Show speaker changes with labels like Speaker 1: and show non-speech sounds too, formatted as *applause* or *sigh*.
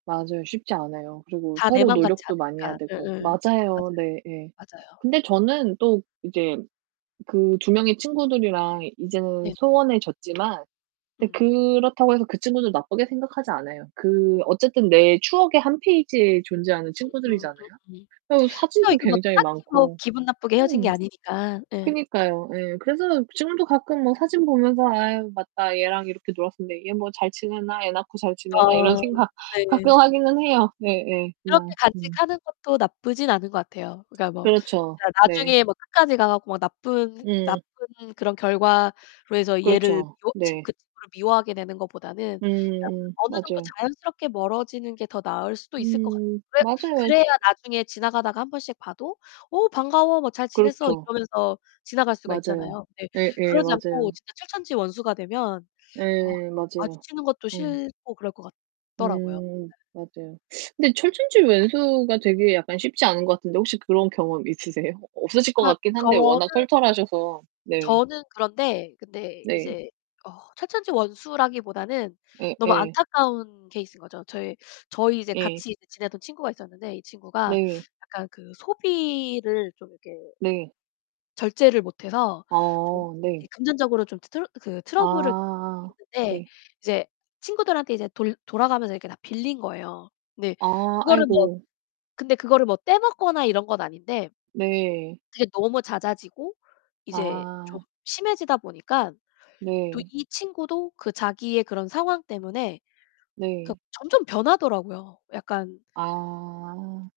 Speaker 1: 맞아요. 쉽지 않아요. 그리고
Speaker 2: 다 내
Speaker 1: 서로
Speaker 2: 맘 같지
Speaker 1: 노력도 많이 해야
Speaker 2: 않으니까.
Speaker 1: 되고.
Speaker 2: 예예.
Speaker 1: 맞아요,
Speaker 2: 맞아요.
Speaker 1: 네 예.
Speaker 2: 맞아요.
Speaker 1: 근데 저는 또 이제 그 2 명의 친구들이랑 이 이제는
Speaker 2: 네네.
Speaker 1: 소원해졌지만 근데
Speaker 2: 음.
Speaker 1: 그렇다고 해서 그 친구들 나쁘게 생각하지 않아요. 그 어쨌든 내 추억의 1 페이지에 존재하는
Speaker 2: 음음.
Speaker 1: 친구들이잖아요.
Speaker 2: 음음.
Speaker 1: 또
Speaker 2: 그쵸.
Speaker 1: 사진도
Speaker 2: 이게 뭐
Speaker 1: 굉장히
Speaker 2: 딱히 뭐
Speaker 1: 많고.
Speaker 2: 기분 나쁘게 헤어진 게
Speaker 1: 음.
Speaker 2: 아니니까. 예.
Speaker 1: 그니까요. 예. 그래서 지금도 가끔 뭐 사진 보면서 '아유, 맞다. 얘랑 이렇게 놀았었는데 얘 뭐 잘 지내나? 애 낳고 잘 지내나?' 이런
Speaker 2: 아
Speaker 1: 생각 가끔
Speaker 2: 네.
Speaker 1: 하기는 해요. 네 예.
Speaker 2: 그렇게
Speaker 1: 그냥 음.
Speaker 2: 간직하는 것도 나쁘진 않은 것 같아요. 그러니까 뭐
Speaker 1: 그렇죠.
Speaker 2: 진짜
Speaker 1: 네.
Speaker 2: 나중에 뭐 끝까지 가 갖고 막 나쁜
Speaker 1: 음.
Speaker 2: 나쁜 그런 결과로 해서 얘를
Speaker 1: 그렇죠.
Speaker 2: 미워 친
Speaker 1: 네.
Speaker 2: 그 친구를 미워하게 되는 것보다는 그냥
Speaker 1: 음음음
Speaker 2: 어느 정도
Speaker 1: 맞아요.
Speaker 2: 자연스럽게 멀어지는 게 더 나을 수도 있을 것 같아요.
Speaker 1: 음
Speaker 2: 그래
Speaker 1: 맞아요. 아주
Speaker 2: 그래야 나중에 지나가다가 1 번씩 봐도 "어, 반가워. 뭐 잘 지냈어?"
Speaker 1: 그렇죠.
Speaker 2: 이러면서 지나갈 수가
Speaker 1: 맞아요.
Speaker 2: 있잖아요. 네,
Speaker 1: 예예,
Speaker 2: 그러지 않고
Speaker 1: 맞아요.
Speaker 2: 진짜 철천지원수가 되면 어
Speaker 1: 네, 맞아요.
Speaker 2: 마주치는 것도
Speaker 1: 음.
Speaker 2: 싫고 그럴 것 같더라고요.
Speaker 1: 음 맞아요. *sucks teeth* 근데 철천지원수가 되게 약간 쉽지 않은 것 같은데 혹시 그런 경험 있으세요? 없으실 것
Speaker 2: 그러니까
Speaker 1: 같긴 한데
Speaker 2: 저는
Speaker 1: 워낙 털털하셔서. 네.
Speaker 2: 저는 그런데 근데
Speaker 1: 네.
Speaker 2: 이제 어, 철천지원수라기보다는 너무
Speaker 1: 예예.
Speaker 2: 안타까운 케이스인 거죠. 저희 저희 이제
Speaker 1: 예.
Speaker 2: 같이 지내던 친구가 있었는데 이 친구가
Speaker 1: 네.
Speaker 2: 약간 그 소비를 좀 이렇게
Speaker 1: 네.
Speaker 2: 절제를 못 해서
Speaker 1: 아
Speaker 2: 좀
Speaker 1: 네.
Speaker 2: 이제 금전적으로 좀 트 트러 그 트러블을 겪은
Speaker 1: 아
Speaker 2: 적이 있는데
Speaker 1: 네.
Speaker 2: 이제 친구들한테 이제 돌 돌아가면서 이렇게 다 빌린 거예요. 근데
Speaker 1: 아
Speaker 2: 그거를 뭐
Speaker 1: 아이고.
Speaker 2: 근데 그거를 뭐 떼먹거나 이런 건 아닌데
Speaker 1: 네.
Speaker 2: 이제 너무 잦아지고 이제 좀
Speaker 1: 아.
Speaker 2: 심해지다 보니깐 또
Speaker 1: 네.
Speaker 2: 이 친구도 그 자기의 그런 상황 때문에
Speaker 1: 네.
Speaker 2: 그 점점 변하더라고요. 약간
Speaker 1: 아.